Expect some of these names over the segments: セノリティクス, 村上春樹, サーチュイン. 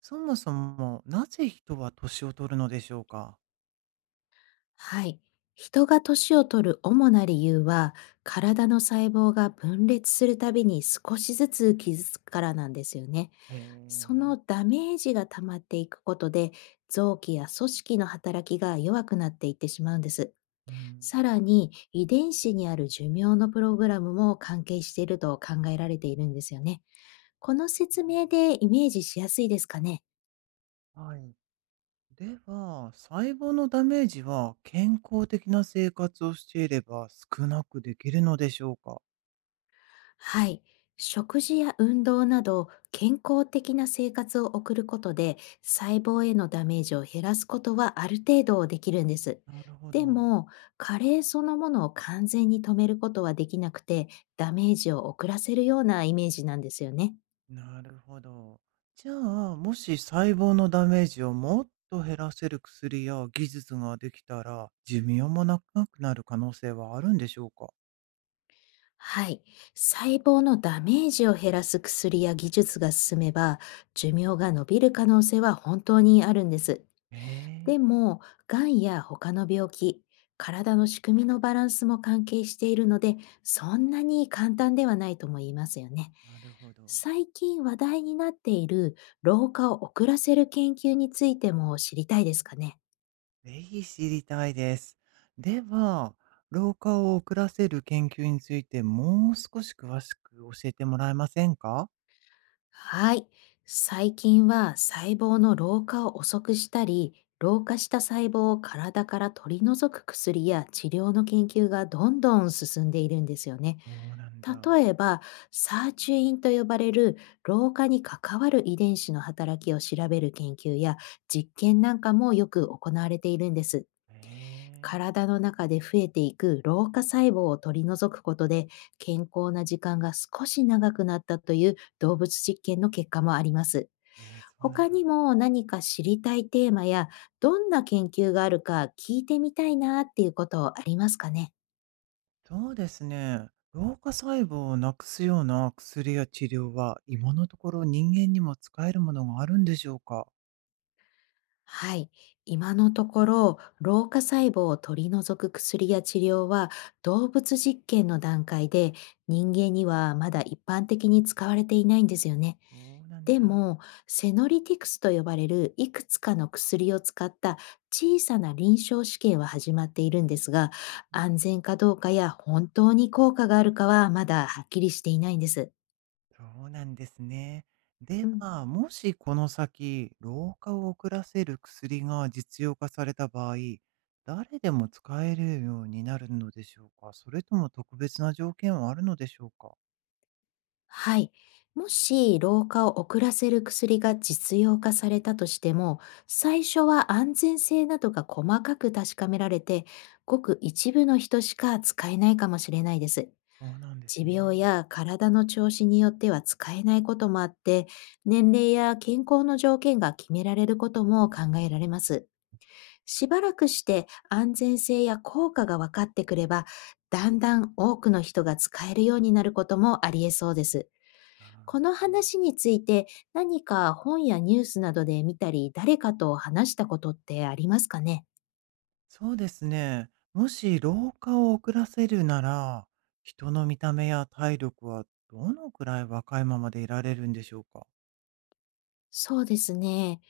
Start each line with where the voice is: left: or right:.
right: そもそも、なぜ人は年を取るのでしょうか？
left: はい。人が年を取る主な理由は、体の細胞が分裂するたびに少しずつ傷つくからなんですよね。
right: へえ
left: その
right: ー。
left: ダメージが溜まっていくことで、臓器や組織の働きが弱くなっていってしまうんです。
right: うん、
left: さらに、遺伝子にある寿命のプログラムも関係していると考えられているんですよね。この
right: なる
left: 説
right: ほど。
left: 明でイメージしやすいですかね。
right: はい。では、細胞のダメージは健康的な生活をしていれば少なくできるのでしょうか？
left: はい。食事や運動など健康的な生活を送ることで細胞へのダメージを減らすことはある程度できるんです。
right: なるほ
left: で
right: ど。
left: も、加齢そのものを完全に止めることはできなくて、ダメージを遅らせるようなイメージなんですよね。
right: なるほど。じゃあ、もし細胞のダメージをもっと減らせる薬や技術ができたら、寿命も長くなる可能性はあるんでしょうか？
left: はい。細胞のダメージを減らす薬や技術が進めば、寿命が延びる可能性は本当にあるんです。
right: ええ。
left: でも、がんや他の病気、体の仕組みのバランスも関係しているので、そんなに簡単ではないとも言いますよね。
right: なるほど。
left: 最近話題になっている老化を遅らせる研究についても知りたいですかね。
right: ぜひ知りたいです。では、老化を遅らせる研究についてもう少し詳しく教えてもらえませんか？
left: はい。最近は細胞の老化を遅くしたり、老化した細胞を体から取り除く薬や治療の研究がどんどん進んでいるんですよね。
right: そうなんだ。
left: 例えば、サーチュインと呼ばれる老化に関わる遺伝子の働きを調べる研究や実験なんかもよく行われているんです。
right: へえ。
left: 体の中で増えていく老化細胞を取り除くことで、健康な時間が少し長くなったという動物実験の結果もあります。
right: ええ、そうなん
left: 他に
right: だ。
left: も何か知りたいテーマやどんな研究があるか聞いてみたいなっていうことありますかね？
right: そうですね。老化細胞をなくすような薬や治療は今のところ人間にも使えるものがあるんでしょうか？
left: はい。今のところ、老化細胞を取り除く薬や治療は動物実験の段階で、人間にはまだ一般的に使われていないんですよね。
right: そうなん
left: で
right: だ。
left: も、セノリティクスと呼ばれるいくつかの薬を使った小さな臨床試験は始まっているんですが、安全かどうかや本当に効果があるかはまだはっきりしていないんです。
right: そうなんですね。
left: う
right: で
left: ん。
right: は、もしこの先、老化を遅らせる薬が実用化された場合、誰でも使えるようになるのでしょうか？それとも特別な条件はあるのでしょうか？
left: はい。もし老化を遅らせる薬が実用化されたとしても、最初は安全性などが細かく確かめられて、ごく一部の人しか使えないかもしれないです。
right: そうなんです
left: 持病
right: ね。
left: や体の調子によっては使えないこともあって、年齢や健康の条件が決められることも考えられます。しばらくして安全性や効果が分かってくれば、だんだん多くの人が使えるようになることもありえそうです。
right: あ
left: こ
right: あ、
left: の
right: そうなん
left: 話
right: だ。
left: について何か本やニュースなどで見たり、誰かと話したことってありますかね？
right: そうですね。もし老化を遅らせるなら、人の見た目や体力はどのくらい若いままでいられるんでしょうか？
left: そうですね。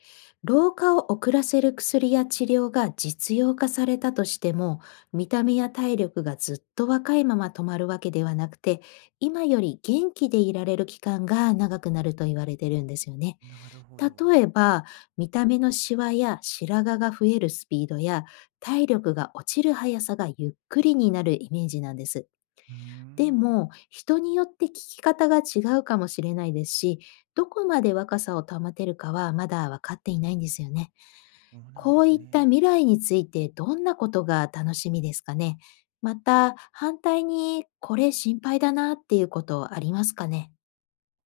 left: 老化を遅らせる薬や治療が実用化されたとしても、見た目や体力がずっと若いまま止まるわけではなくて、今より元気でいられる期間が長くなると言われてるんですよね。
right: なるほど。
left: 例えば、見た目のシワや白髪が増えるスピードや、体力が落ちる速さがゆっくりになるイメージなんです。
right: うー
left: で
right: ん、
left: も、人によって聞き方が違うかもしれないですし、どこまで若さを保てるかはまだ分かっていないんですよね。
right: そうなん
left: こ
right: で
left: う
right: す
left: いった
right: ね。
left: 未来についてどんなことが楽しみですかね。また、反対にこれ心配だなっていうことありますかね。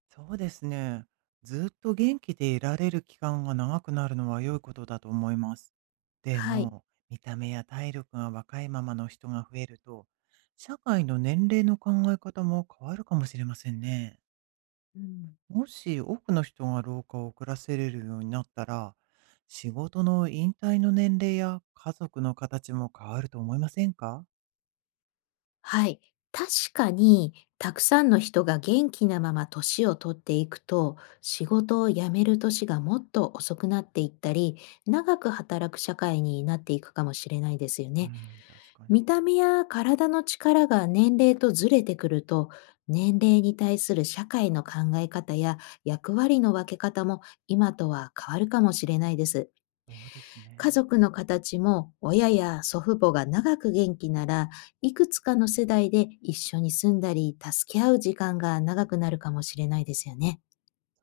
right: そうですね。ずっと元気でいられる期間が長くなるのは良いことだと思います。で
left: はい。
right: も、見た目や体力が若いままの人が増えると、社会の年齢の考え方も変わるかもしれませんね。
left: うん。
right: もし多くの人が老化を遅らせれるようになったら、仕事の引退の年齢や家族の形も変わると思いませんか？
left: はい、確かにたくさんの人が元気なまま年を取っていくと、仕事を辞める年がもっと遅くなっていったり、長く働く社会になっていくかもしれないですよ
right: う
left: ね。
right: ん、確かに。
left: 見た目や体の力が年齢とずれてくると、年齢に対する社会の考え方や役割の分け方も今とは変わるかもしれないです。
right: そうです
left: 家
right: ね。
left: 族の形も、親や祖父母が長く元気なら、いくつかの世代で一緒に住んだり、助け合う時間が長くなるかもしれないですよね。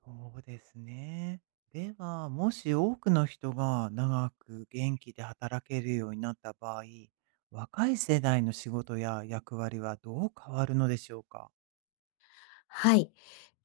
right: そうですね。では、もし多くの人が長く元気で働けるようになった場合、若い世代の仕事や役割はどう変わるのでしょうか？
left: はい。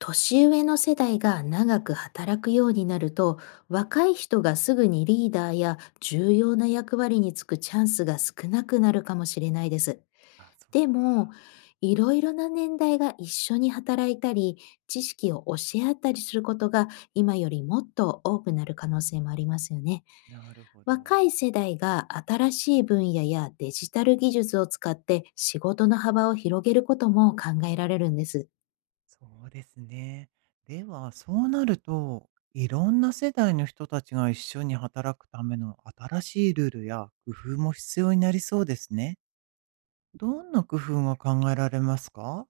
left: 年上の世代が長く働くようになると、若い人がすぐにリーダーや重要な役割に就くチャンスが少なくなるかもしれないです。
right: あ、そっ
left: でも、
right: か。
left: いろいろな年代が一緒に働いたり、知識を教え合ったりすることが今よりもっと多くなる可能性もありますよね。
right: なるほど。
left: 若い世代が新しい分野やデジタル技術を使って仕事の幅を広げることも考えられるんです。
right: そうですね。では、そうなると、いろんな世代の人たちが一緒に働くための新しいルールや工夫も必要になりそうですね。どんな工夫が考えられますか？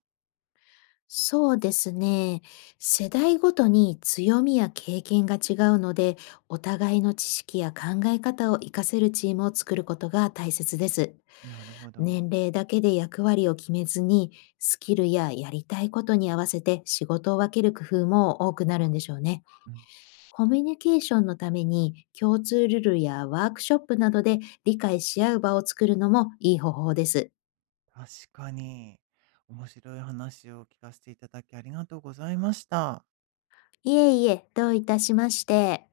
left: そうですね。世代ごとに強みや経験が違うので、お互いの知識や考え方を活かせるチームを作ることが大切です。
right: なるほど。
left: 年齢だけで役割を決めずに、スキルややりたいことに合わせて仕事を分ける工夫も多くなるんでしょうね。コミュニケーションのために共通ルールやワークショップなどで理解し合う場を作るのもいい方法です。
right: 確かに。面白い話を聞かせていただきありがとうございました。
left: いえいえ、どういたしまして。